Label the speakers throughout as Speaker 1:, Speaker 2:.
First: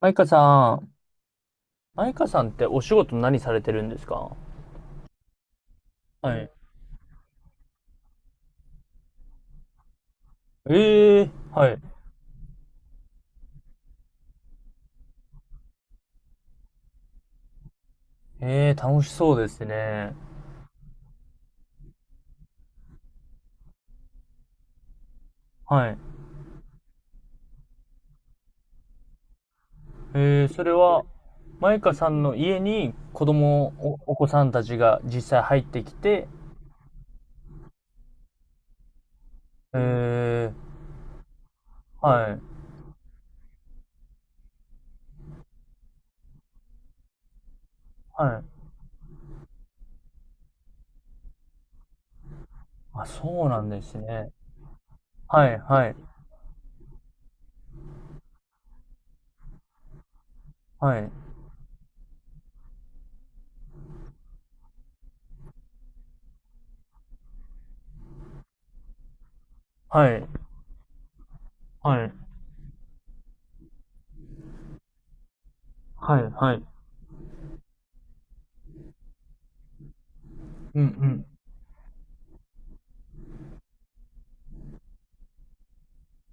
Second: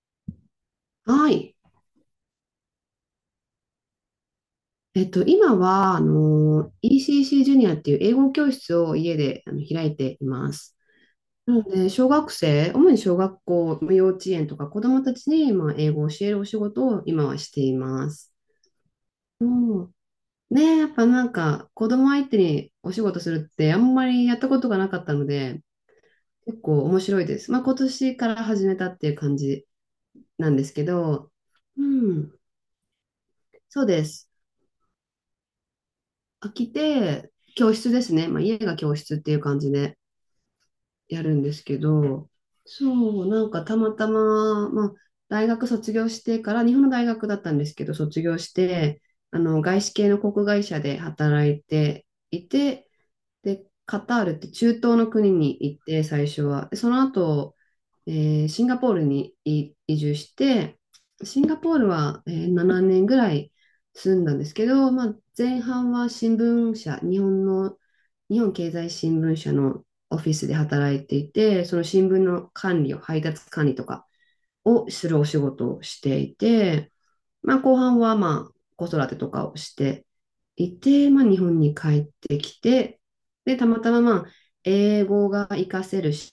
Speaker 1: マイカさん、
Speaker 2: はい。
Speaker 1: マイカさんってお仕事何されてるんですか？
Speaker 2: 今は、
Speaker 1: はい。
Speaker 2: ECC ジュニアっていう英語教室を家で開いています。
Speaker 1: ええ、
Speaker 2: なの
Speaker 1: はい。
Speaker 2: で、小学生、主に小学校、幼稚園とか子どもたちに、まあ、英語を教えるお仕事を今はしています。
Speaker 1: ええ、楽しそう
Speaker 2: う
Speaker 1: です
Speaker 2: ん。
Speaker 1: ね。
Speaker 2: ねえ、やっぱなんか、子ども相手にお仕事するってあんまりやったことがなかったので、
Speaker 1: はい。
Speaker 2: 結構面白いです。まあ、今年から始めたっていう感じ
Speaker 1: え
Speaker 2: な
Speaker 1: え、
Speaker 2: んで
Speaker 1: それ
Speaker 2: すけ
Speaker 1: は、
Speaker 2: ど、
Speaker 1: マイ
Speaker 2: う
Speaker 1: カさん
Speaker 2: ん、
Speaker 1: の家に子供、
Speaker 2: そうで
Speaker 1: お、お子
Speaker 2: す。
Speaker 1: さんたちが実際入ってきて、
Speaker 2: 飽きて、教室ですね。まあ、家が教室っていう感じで
Speaker 1: ええ、
Speaker 2: やるんですけど、
Speaker 1: はい、
Speaker 2: そう、なんかたまたま、まあ、大学卒業してから、日本の大学だったんですけど、卒
Speaker 1: は
Speaker 2: 業し
Speaker 1: い。
Speaker 2: て、外資系の航空会社で働いていて、
Speaker 1: あ、そうな
Speaker 2: で、
Speaker 1: んです
Speaker 2: カター
Speaker 1: ね。
Speaker 2: ルって中東の国
Speaker 1: は
Speaker 2: に
Speaker 1: い、
Speaker 2: 行っ
Speaker 1: はい、
Speaker 2: て、最初は。でその後、えシンガポールに移住して、
Speaker 1: はい、
Speaker 2: シンガポールは、7年ぐらい住んだんですけど、まあ、前半は新聞社、日本の、日本経済新聞社の
Speaker 1: は
Speaker 2: オ
Speaker 1: い、
Speaker 2: フィスで働いていて、その
Speaker 1: は
Speaker 2: 新
Speaker 1: い、
Speaker 2: 聞の管理を、配達管理とかをするお仕事をし
Speaker 1: は
Speaker 2: て
Speaker 1: い、
Speaker 2: い
Speaker 1: はい。
Speaker 2: て、まあ、後半はまあ子育てとかをしてい
Speaker 1: う
Speaker 2: て、ま
Speaker 1: ん、
Speaker 2: あ、日本に帰ってきて、で、たまたままあ英語が活かせる仕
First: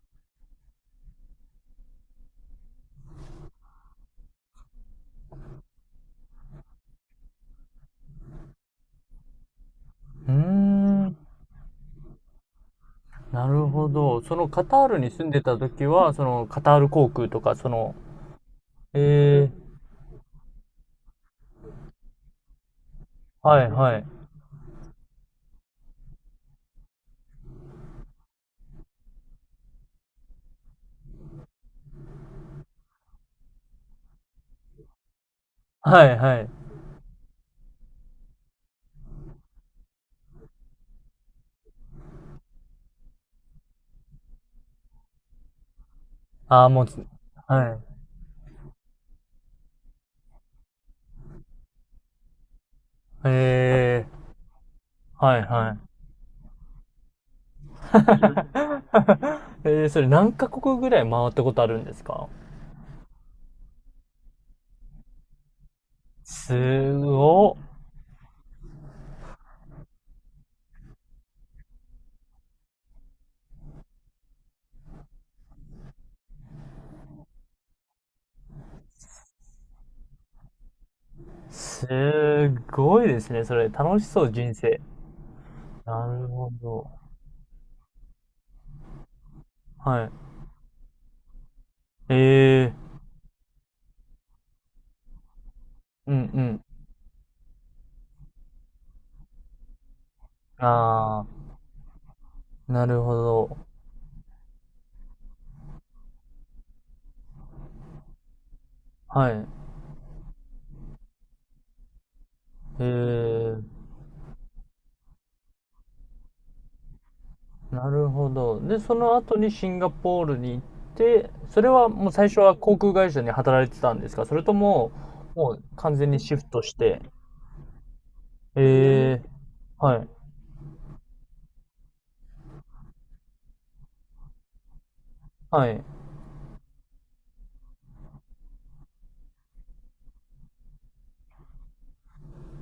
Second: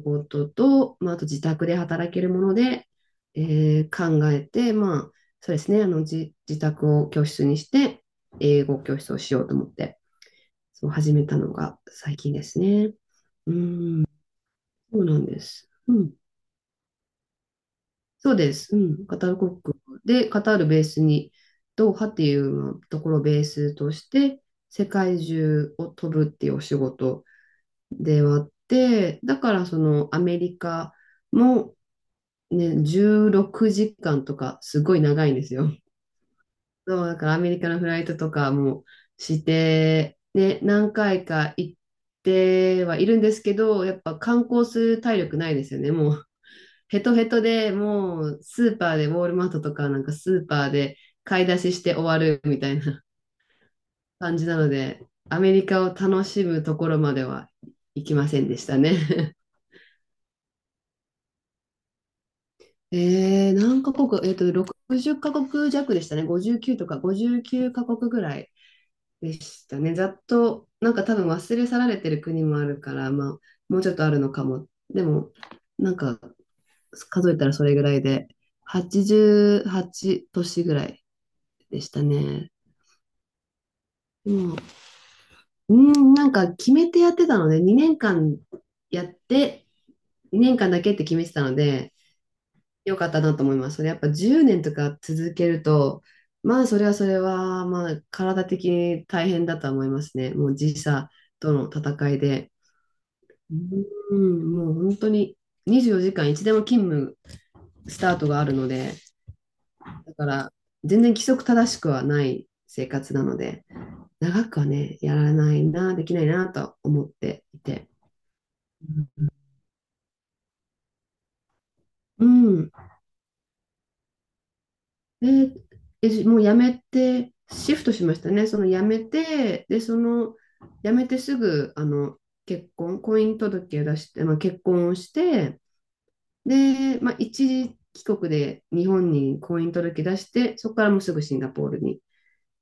Speaker 2: 事と、まあ、あと自宅で働けるもので、考えて、まあ、そうですね、自宅を教室にして、英語教室をしようと思って、
Speaker 1: う
Speaker 2: そう
Speaker 1: ん。うー
Speaker 2: 始
Speaker 1: ん、
Speaker 2: めたのが最近ですね。
Speaker 1: な
Speaker 2: う
Speaker 1: るほ
Speaker 2: ん、
Speaker 1: ど。そのカター
Speaker 2: そ
Speaker 1: ル
Speaker 2: う
Speaker 1: に
Speaker 2: な
Speaker 1: 住
Speaker 2: ん
Speaker 1: んで
Speaker 2: で
Speaker 1: た
Speaker 2: す。
Speaker 1: 時
Speaker 2: うん。
Speaker 1: は、そのカタール航空とか、その、
Speaker 2: そうです。うん。カタール
Speaker 1: え
Speaker 2: 国
Speaker 1: え、
Speaker 2: で、カタールベースに、ドーハっていうところをベー
Speaker 1: はい、
Speaker 2: スと
Speaker 1: は
Speaker 2: し
Speaker 1: い。
Speaker 2: て、世界中を飛ぶっていうお仕事ではあって、だからそのアメリカもね、16時間とかすごい長いんですよ。
Speaker 1: はい、はい。
Speaker 2: そう、だからアメリカのフライトとかもして、ね、何回か行ってはいるんですけど、やっぱ観光する体力ないですよね、もう。
Speaker 1: ああ、もう
Speaker 2: ヘ
Speaker 1: つ、
Speaker 2: トヘトで
Speaker 1: は
Speaker 2: もうスーパーでウォールマートとかなんかスーパーで買い出しして終わるみたいな
Speaker 1: い。へえ、
Speaker 2: 感じなので、
Speaker 1: は
Speaker 2: ア
Speaker 1: い、
Speaker 2: メリ
Speaker 1: は
Speaker 2: カを
Speaker 1: い。
Speaker 2: 楽しむところまでは行きませんでしたね。
Speaker 1: それ何カ国ぐらい回ったことあるんですか？
Speaker 2: 何カ国、60カ国弱でしたね。59と
Speaker 1: す
Speaker 2: か
Speaker 1: ご、
Speaker 2: 59カ国ぐらいでしたね。ざっと、なんか多分忘れ去られてる国もあるから、まあ、もうちょっとあるのかも。でも、なんか数えたらそれぐらいで、88都市ぐらいで
Speaker 1: す
Speaker 2: したね。
Speaker 1: ごいですね。それ楽しそ
Speaker 2: で
Speaker 1: う、人
Speaker 2: も、
Speaker 1: 生。
Speaker 2: う
Speaker 1: な
Speaker 2: ん、な
Speaker 1: る
Speaker 2: ん
Speaker 1: ほ
Speaker 2: か決めて
Speaker 1: ど。
Speaker 2: やってたので、2年間やって、
Speaker 1: はい。
Speaker 2: 2年間だけって決めてたので、
Speaker 1: ええ、
Speaker 2: よかったなと思います。それやっぱ10年とか続けると、
Speaker 1: うん、う
Speaker 2: ま
Speaker 1: ん。
Speaker 2: あそれはそれは、まあ体的に大変だとは思いますね。もう時差
Speaker 1: あ
Speaker 2: との戦いで。
Speaker 1: あ、なるほど。
Speaker 2: うん、もう本当に24時間いつでも勤務スタートがあるので、
Speaker 1: はい。
Speaker 2: だから全然規則正しくはない
Speaker 1: え
Speaker 2: 生活なので。
Speaker 1: え。
Speaker 2: 長くはね、やらないな、できないなと思ってい
Speaker 1: な
Speaker 2: て。
Speaker 1: るほど。で、その後にシンガポールに行って、それはもう
Speaker 2: う
Speaker 1: 最初は
Speaker 2: ん。
Speaker 1: 航空会社に働いてたんですか？それとも、も
Speaker 2: で、
Speaker 1: う完全にシ
Speaker 2: もう
Speaker 1: フ
Speaker 2: 辞
Speaker 1: トし
Speaker 2: め
Speaker 1: て。
Speaker 2: て、シフトしましたね。その辞め
Speaker 1: ええ、
Speaker 2: て、で、
Speaker 1: は
Speaker 2: そ
Speaker 1: い。
Speaker 2: の辞めてすぐ、結婚、婚姻届を出して、まあ、結婚をして、
Speaker 1: はい。う
Speaker 2: で、まあ、一時帰国で日本に婚姻届出して、そこからもうすぐシンガポールに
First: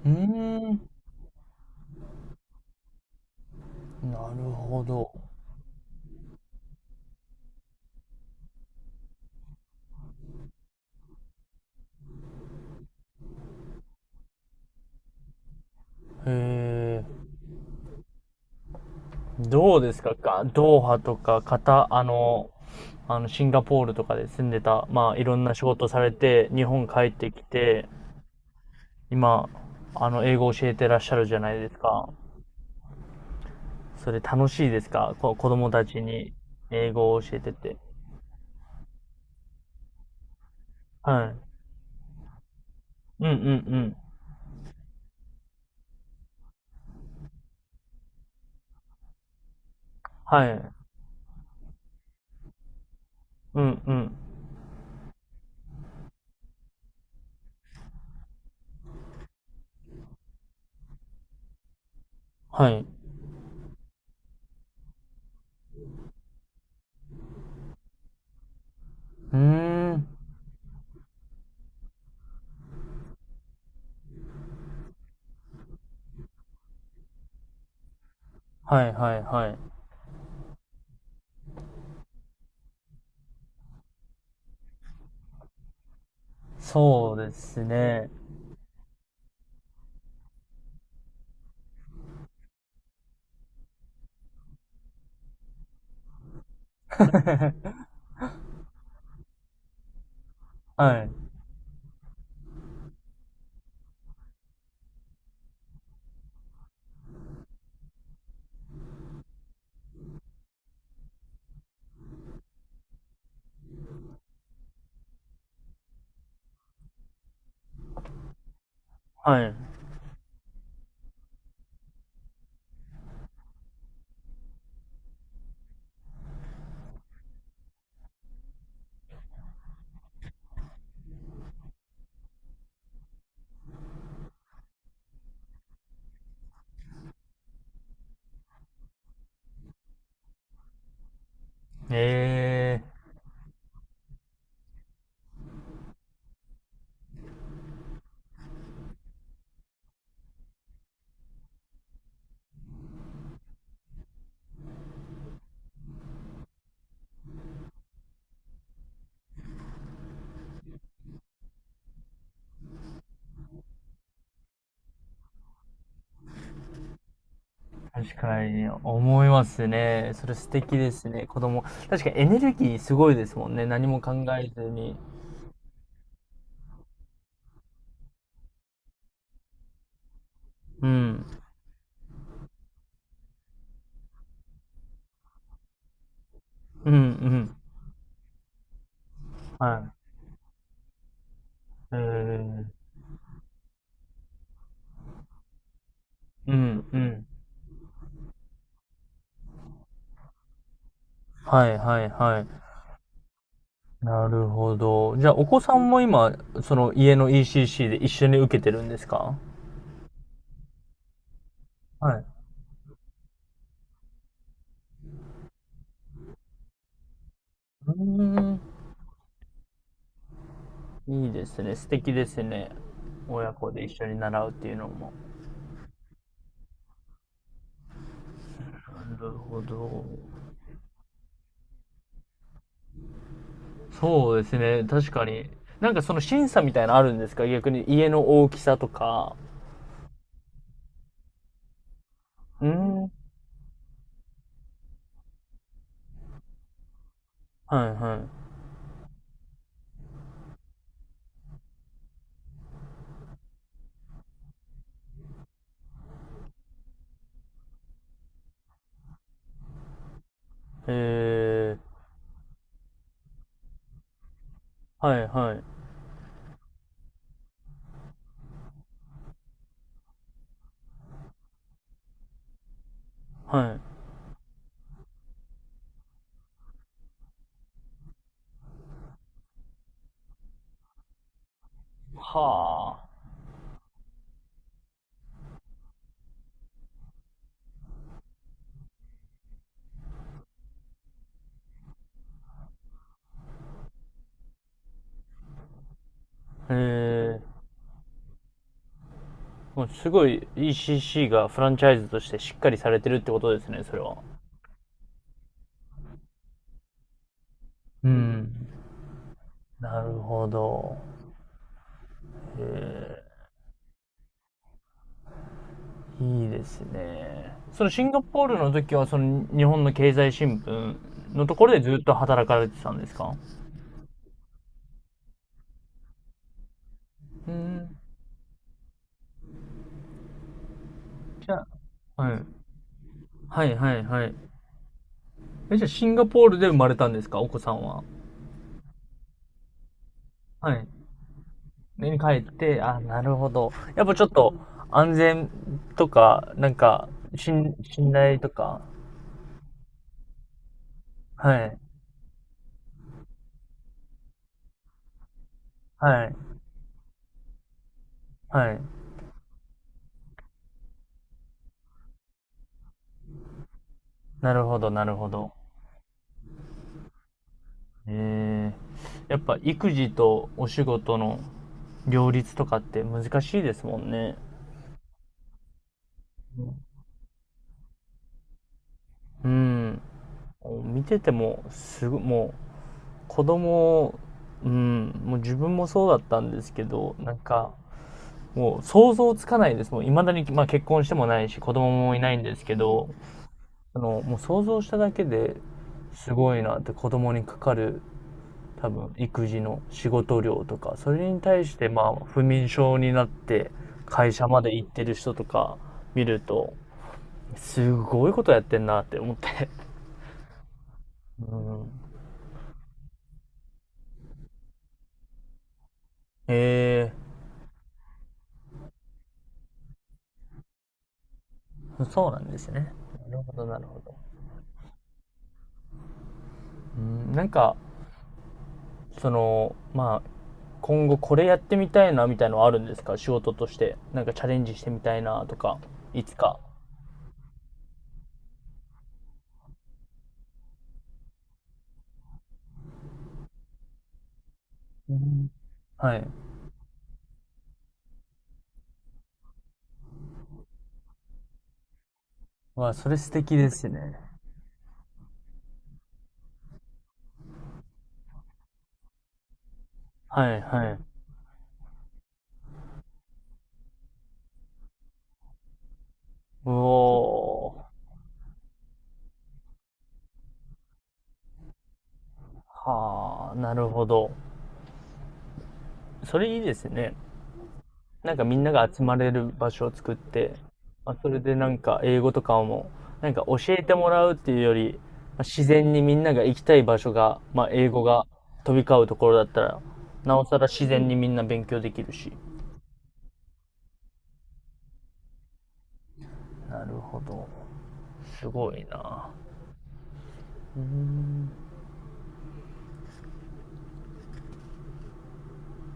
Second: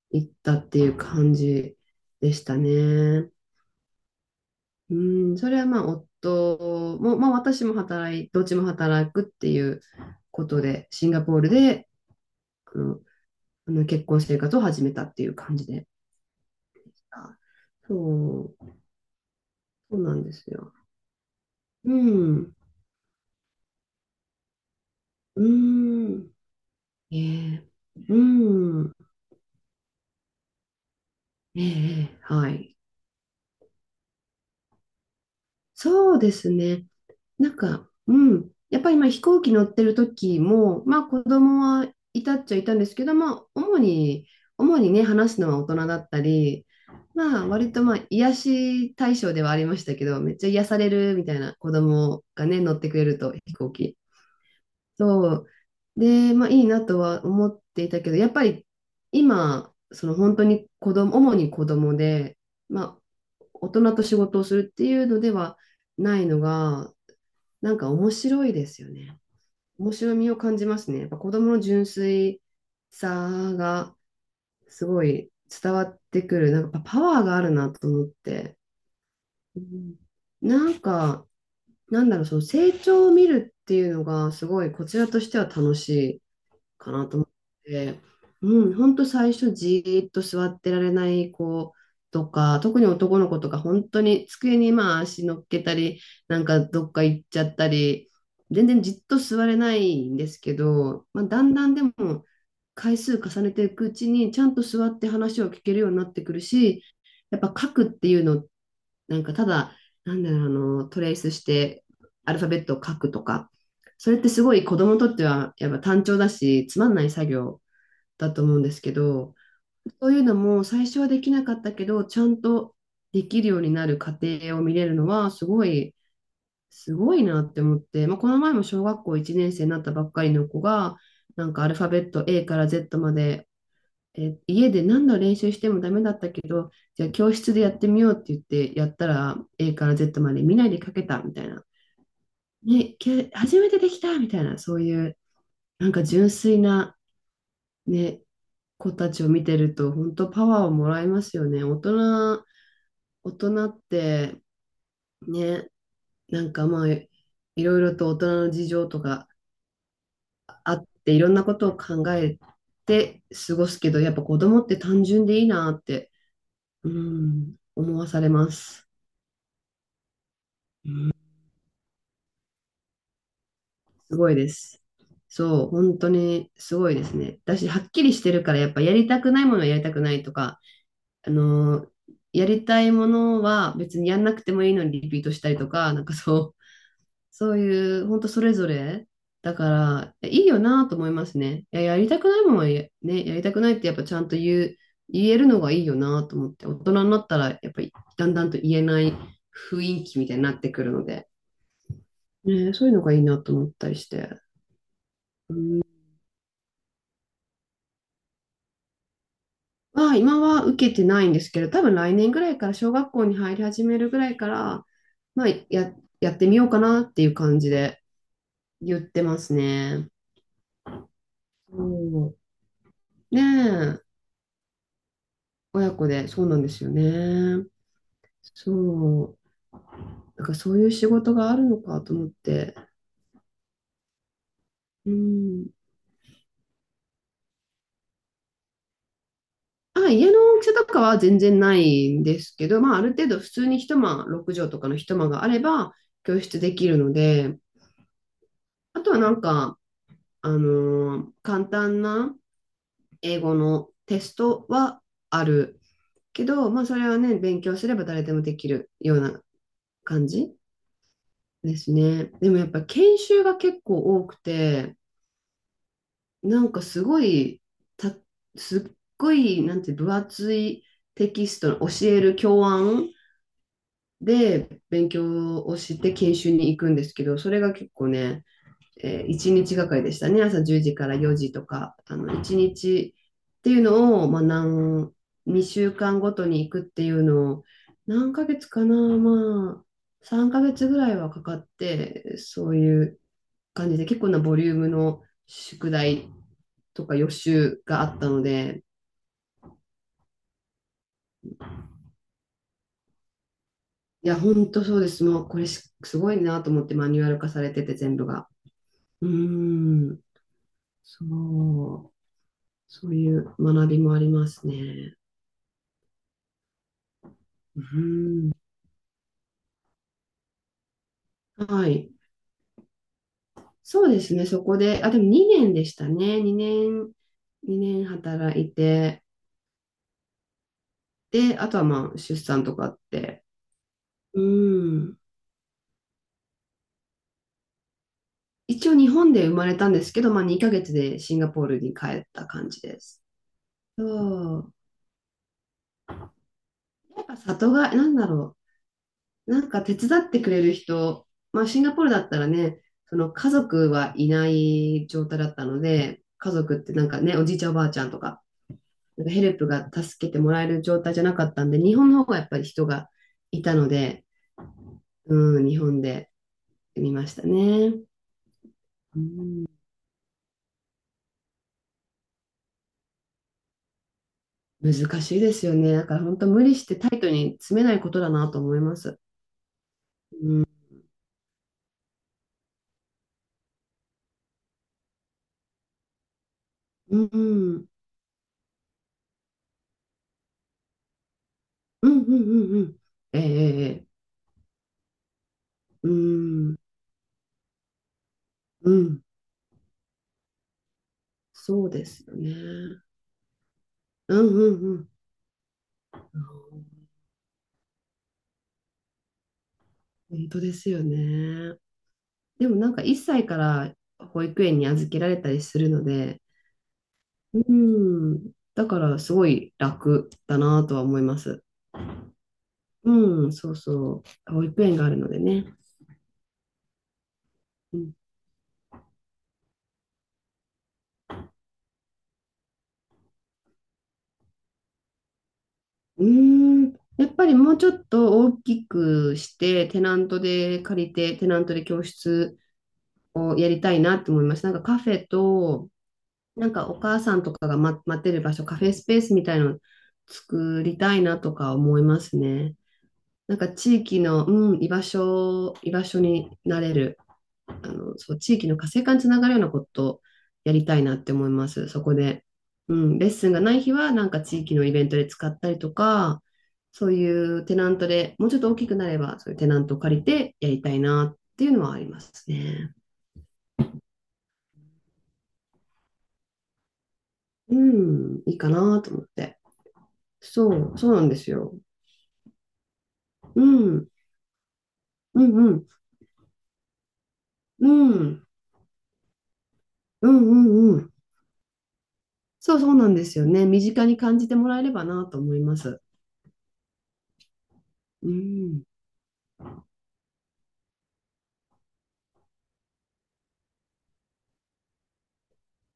Speaker 1: ー
Speaker 2: 行った
Speaker 1: ん。
Speaker 2: っ
Speaker 1: な
Speaker 2: て
Speaker 1: る
Speaker 2: いう感じでしたね。
Speaker 1: ほ
Speaker 2: う
Speaker 1: ど。
Speaker 2: ん、それはまあ夫も、まあ私もどっちも働くっていうことで、シンガポールで、あの、あの結婚生活を始めたっていう感じで。
Speaker 1: へえ。
Speaker 2: あそう、
Speaker 1: どうで
Speaker 2: そ
Speaker 1: す
Speaker 2: う
Speaker 1: か
Speaker 2: なんで
Speaker 1: か、
Speaker 2: すよ。
Speaker 1: ドーハとか、
Speaker 2: う
Speaker 1: あの、
Speaker 2: ん、
Speaker 1: あの、シンガポールとかで住んでた、まあ、いろ
Speaker 2: う
Speaker 1: んな仕事され
Speaker 2: ん、
Speaker 1: て、日本帰っ
Speaker 2: え
Speaker 1: てき
Speaker 2: え、
Speaker 1: て、
Speaker 2: うん、
Speaker 1: 今、あの、英語教えてらっしゃるじゃない
Speaker 2: え
Speaker 1: ですか。
Speaker 2: え、はい。
Speaker 1: それ楽しいですか？子供たち
Speaker 2: そう
Speaker 1: に
Speaker 2: ですね。
Speaker 1: 英語を教え
Speaker 2: な
Speaker 1: て
Speaker 2: ん
Speaker 1: て。
Speaker 2: か、うん。やっぱりまあ飛行機乗ってる時も、まあ子
Speaker 1: はい。
Speaker 2: 供はいたっちゃいたんですけど、
Speaker 1: うん、
Speaker 2: ま
Speaker 1: うん、う
Speaker 2: あ
Speaker 1: ん。
Speaker 2: 主にね、話すのは大人だったり、まあ割とまあ癒し対象ではありましたけど、めっち
Speaker 1: は
Speaker 2: ゃ癒
Speaker 1: い。
Speaker 2: されるみたいな子供がね、乗ってくれると飛
Speaker 1: う
Speaker 2: 行
Speaker 1: ん、う
Speaker 2: 機。
Speaker 1: ん。
Speaker 2: そう。で、まあいいなとは思っていたけど、やっぱり今、その本当に子供、主に子供で、
Speaker 1: はい。う
Speaker 2: まあ大人と仕事をするっていうのではないのが、なんか面白いですよね。
Speaker 1: ー
Speaker 2: 面
Speaker 1: ん。
Speaker 2: 白みを感じますね。やっぱ子供の純粋さがすごい伝わってくる。なんかやっぱパワーがあるなと思って。
Speaker 1: はい、はい、はい。
Speaker 2: うん。なんか、なんだろう、その成長を見るっていうのがすごいこちらとしては楽しいかな
Speaker 1: そう
Speaker 2: と思っ
Speaker 1: です
Speaker 2: て、
Speaker 1: ね。
Speaker 2: うん、ほんと最初じーっと座ってられない子とか、特に男の子とか本当に机にまあ足乗っけたり、なんかどっか行っちゃった り、全然じっと座れないんですけ
Speaker 1: は
Speaker 2: ど、
Speaker 1: い。
Speaker 2: まあ、だんだんでも回数重ねていくうちにちゃんと座って話を聞けるようになってくるし、やっぱ書くっていうのなんかただ、なんだろう、トレースしてアルファベットを書くとか、それってすごい子供にとってはやっぱ単調だし、つまんない作業だと思うんですけど、
Speaker 1: はい。
Speaker 2: そういうのも最初はできなかったけど、ちゃんとできるようになる過程を見れるのは、すごいなって思って、まあ、この前も小学校1年生になったばっかりの子が、なんかアルファベット A から Z まで家で何度練習してもダメだったけど、じゃあ教室でやってみようって言ってやったら A から Z まで見ないで書けたみたいな。
Speaker 1: ええー。
Speaker 2: 初めてできたみたいな、そういうなんか純粋な、ね、子たちを見てると本当パワーをもらいますよね。大人ってね、なんかまあいろいろと大人の事情とかあっていろんなことを考えて過ごすけど、やっぱ子供って単純でいいなって、うん、思わ
Speaker 1: 確
Speaker 2: され
Speaker 1: か
Speaker 2: ま
Speaker 1: に
Speaker 2: す。
Speaker 1: 思いますね。それ素敵ですね、子供。確かにエネルギーすごいですもんね。何も
Speaker 2: す
Speaker 1: 考
Speaker 2: ごい
Speaker 1: え
Speaker 2: で
Speaker 1: ず
Speaker 2: す。
Speaker 1: に。
Speaker 2: そう、本当にすごいですね。私、はっきりしてるから、やっぱやりたくないものはやりたくないとか、
Speaker 1: う
Speaker 2: あ
Speaker 1: ん。
Speaker 2: のーやりたいものは別にやんなくてもいいのにリピートしたりとか、なんかそう、
Speaker 1: うん、う
Speaker 2: そ
Speaker 1: ん。
Speaker 2: ういう、本当それぞれ、だ
Speaker 1: は
Speaker 2: から、いいよなと思いますね。いや、
Speaker 1: い。
Speaker 2: やりたくないものはやりたくないってやっぱちゃんと言えるのがいいよなと思
Speaker 1: う
Speaker 2: って、大
Speaker 1: ん、う
Speaker 2: 人にな
Speaker 1: ん。
Speaker 2: ったら、やっぱりだんだんと言えない雰囲気みたいになってくるので、
Speaker 1: はい、はい、はい。
Speaker 2: ね、そういうのがいいなと思ったりし
Speaker 1: な
Speaker 2: て。
Speaker 1: るほど。じゃあ、お
Speaker 2: う
Speaker 1: 子さ
Speaker 2: ん。
Speaker 1: んも今、その家の ECC で一緒に受けてるんですか？
Speaker 2: は、今は受けてないんですけど、多分
Speaker 1: は
Speaker 2: 来
Speaker 1: い。
Speaker 2: 年ぐらいから小学校に入り始めるぐらいから、まあ、やってみようかなっていう感じ
Speaker 1: うー
Speaker 2: で
Speaker 1: ん、
Speaker 2: 言ってますね。
Speaker 1: いいですね。素敵で
Speaker 2: そ
Speaker 1: すね。
Speaker 2: う。ね
Speaker 1: 親子で一
Speaker 2: え、
Speaker 1: 緒に習うっていうのも。
Speaker 2: 親子で、そうなんですよね。
Speaker 1: なる
Speaker 2: そう。
Speaker 1: ほど。
Speaker 2: なんかそういう仕事があるのかと思って。
Speaker 1: そうですね。確
Speaker 2: う
Speaker 1: かに。
Speaker 2: ん。
Speaker 1: なんかその審査みたいなのあるんですか？逆に家の大きさとか。
Speaker 2: あ、家の大きさとかは全然ないんです
Speaker 1: うー
Speaker 2: けど、まあ、
Speaker 1: ん。
Speaker 2: あ
Speaker 1: は
Speaker 2: る程度普通に一間、六畳とかの一間があれば教室できるので、
Speaker 1: い、は
Speaker 2: あとはなんか、あの簡単な英語のテストはあるけど、まあ、それはね、勉強すれば誰でもできるような感じ
Speaker 1: い。
Speaker 2: で
Speaker 1: へえ
Speaker 2: すね。でもやっぱ研修が結構多くて、
Speaker 1: ー、はい、はい。
Speaker 2: なんかすごい、た、すっごい、なんて分厚いテキストの教える教案
Speaker 1: はい。
Speaker 2: で勉強をして研修に行くんですけど、それが結構ね、1日がかりでしたね。朝10時から4時とか、あの1
Speaker 1: は
Speaker 2: 日っていうのを、まあ、何、2週間ごとに行くっていうのを、何ヶ月かな、まあ、3ヶ月ぐらいはかかって、そういう感じで結構なボリュームの宿題
Speaker 1: あ。
Speaker 2: とか予
Speaker 1: へえ
Speaker 2: 習があったので。
Speaker 1: ー、もうすごい ECC がフランチャイズとしてしっかりされてるってことですね、それは。
Speaker 2: いや、本当そうです。もうこれしすごいなと思ってマニュアル化されてて
Speaker 1: う
Speaker 2: 全部が。
Speaker 1: ん。
Speaker 2: うー
Speaker 1: なる
Speaker 2: ん、
Speaker 1: ほど。
Speaker 2: そう、そう
Speaker 1: え
Speaker 2: いう学びもありますね。
Speaker 1: いいですね。
Speaker 2: う
Speaker 1: そのシンガポー
Speaker 2: ん、
Speaker 1: ルの時は、その日本の経済新聞のところで
Speaker 2: は
Speaker 1: ずっ
Speaker 2: い。
Speaker 1: と働かれてたんですか？
Speaker 2: そうですね、そこで、あ、でも2年でしたね。2年、
Speaker 1: うん。
Speaker 2: 2年働いて、
Speaker 1: じ
Speaker 2: で、
Speaker 1: ゃ
Speaker 2: あとはまあ、
Speaker 1: あ、は
Speaker 2: 出
Speaker 1: い。
Speaker 2: 産とかあって。
Speaker 1: はい、はい、は
Speaker 2: う
Speaker 1: い。
Speaker 2: ん。
Speaker 1: え、じゃあシンガポールで生まれたんですか？お子さんは。
Speaker 2: 一応日本で生まれたんですけど、まあ2
Speaker 1: は
Speaker 2: ヶ
Speaker 1: い。
Speaker 2: 月でシンガポールに帰
Speaker 1: 家に
Speaker 2: っ
Speaker 1: 帰っ
Speaker 2: た感
Speaker 1: て、
Speaker 2: じで
Speaker 1: あ、な
Speaker 2: す。
Speaker 1: るほど。やっぱちょっと
Speaker 2: そう。
Speaker 1: 安全とか、なんか、
Speaker 2: やっぱ里が、な
Speaker 1: 信
Speaker 2: んだ
Speaker 1: 頼と
Speaker 2: ろ
Speaker 1: か。
Speaker 2: う。なんか手伝ってくれる人、
Speaker 1: は
Speaker 2: まあシ
Speaker 1: い。
Speaker 2: ンガポールだったらね、その家族はいない状態だったので、
Speaker 1: はい。
Speaker 2: 家族ってなんかね、おじいちゃんおばあちゃんとか、
Speaker 1: はい。
Speaker 2: なんかヘルプが助けてもらえる状態じゃなかったんで、日本の方がやっぱり人がいたので、
Speaker 1: なるほど、なるほど。
Speaker 2: うん、日本で見ましたね。
Speaker 1: え
Speaker 2: う
Speaker 1: やっぱ
Speaker 2: ん、
Speaker 1: 育児とお仕事の両立とかって難しいですもんね。
Speaker 2: 難しいですよね。だから本当無理してタイトに詰めないことだなと思います。
Speaker 1: うん。見てても、すごもう、子供、うん、もう自分もそうだったんですけど、
Speaker 2: うん、
Speaker 1: なんか、
Speaker 2: うん、
Speaker 1: もう想像つかないです。もう未だに、まあ結婚してもないし、子供
Speaker 2: う
Speaker 1: もい
Speaker 2: んう
Speaker 1: ない
Speaker 2: ん
Speaker 1: ん
Speaker 2: う
Speaker 1: で
Speaker 2: ん
Speaker 1: すけ
Speaker 2: うんうん、
Speaker 1: ど、
Speaker 2: えええ
Speaker 1: あ
Speaker 2: え、
Speaker 1: の、もう想像しただけで
Speaker 2: う
Speaker 1: すごい
Speaker 2: ん、
Speaker 1: なって、子供にかかる多
Speaker 2: う
Speaker 1: 分
Speaker 2: ん、
Speaker 1: 育児の仕事量とか、それに対し
Speaker 2: そ
Speaker 1: て
Speaker 2: う
Speaker 1: ま
Speaker 2: です
Speaker 1: あ
Speaker 2: よ
Speaker 1: 不
Speaker 2: ね。う
Speaker 1: 眠症
Speaker 2: ん
Speaker 1: になって会
Speaker 2: う
Speaker 1: 社まで
Speaker 2: ん
Speaker 1: 行っ
Speaker 2: う
Speaker 1: て
Speaker 2: ん。
Speaker 1: る人とか見ると、すごいことやってんなって思って。
Speaker 2: 本当ですよ
Speaker 1: う
Speaker 2: ね。
Speaker 1: ん。
Speaker 2: でもなんか1歳から保育園に預けられたりするので、
Speaker 1: え
Speaker 2: うん。だから、すごい楽だなとは思います。
Speaker 1: そうなんですね。なる
Speaker 2: う
Speaker 1: ほ
Speaker 2: ん、
Speaker 1: ど、
Speaker 2: そう
Speaker 1: なるほど。
Speaker 2: そう。保育園があるのでね。
Speaker 1: うん。なんか
Speaker 2: うん。
Speaker 1: そのまあ今後これやってみたいなみたいのはあるんですか？仕事としてなんかチャレンジしてみたいなとか、い
Speaker 2: う
Speaker 1: つか。
Speaker 2: ーん、やっぱりもうちょっと大きくして、テナントで借りて、テナントで教室をやりたいなって思います。なんかカフ
Speaker 1: う
Speaker 2: ェ
Speaker 1: ん。
Speaker 2: と、
Speaker 1: はい。
Speaker 2: なんかお母さんとかが、待ってる場所、カフェスペースみたいの作りたいなとか思いますね。
Speaker 1: わあ、それ素敵
Speaker 2: なんか
Speaker 1: です
Speaker 2: 地
Speaker 1: ね。
Speaker 2: 域の、うん、居場所、居場所になれる。あの、そう、地域の活性化につながるようなことを
Speaker 1: はい、
Speaker 2: やり
Speaker 1: は
Speaker 2: たい
Speaker 1: い。
Speaker 2: なって思います。そこで。うん、レッスンがない日は、なんか地域のイベントで使ったりとか、
Speaker 1: う
Speaker 2: そういうテ
Speaker 1: お。
Speaker 2: ナントで、もうちょっと大きくなれば、そういうテナントを借りてやりたいなっていうのはありますね。
Speaker 1: はあ、なるほど。それいいですね。
Speaker 2: う
Speaker 1: なん
Speaker 2: ん、
Speaker 1: か
Speaker 2: い
Speaker 1: み
Speaker 2: い
Speaker 1: ん
Speaker 2: か
Speaker 1: なが
Speaker 2: な
Speaker 1: 集
Speaker 2: と
Speaker 1: ま
Speaker 2: 思っ
Speaker 1: れる
Speaker 2: て。
Speaker 1: 場所を作って、
Speaker 2: そう、そ
Speaker 1: まあ、
Speaker 2: うな
Speaker 1: そ
Speaker 2: んで
Speaker 1: れ
Speaker 2: す
Speaker 1: でな
Speaker 2: よ。
Speaker 1: んか英語とかも、なんか教
Speaker 2: う
Speaker 1: え
Speaker 2: ん、
Speaker 1: て
Speaker 2: う
Speaker 1: も
Speaker 2: ん、
Speaker 1: らうっていうより、まあ、
Speaker 2: う
Speaker 1: 自
Speaker 2: ん、
Speaker 1: 然にみんなが行きたい場所が、まあ、英
Speaker 2: う
Speaker 1: 語が
Speaker 2: ん、
Speaker 1: 飛び交うところだったら、
Speaker 2: う
Speaker 1: な
Speaker 2: ん、
Speaker 1: お
Speaker 2: う
Speaker 1: さら自
Speaker 2: ん、う
Speaker 1: 然
Speaker 2: ん。
Speaker 1: にみんな勉強できるし。
Speaker 2: そう、そうなんですよね。身近に感じてもらえればなと思います。
Speaker 1: なるほど。
Speaker 2: う
Speaker 1: すご
Speaker 2: ん。
Speaker 1: いな。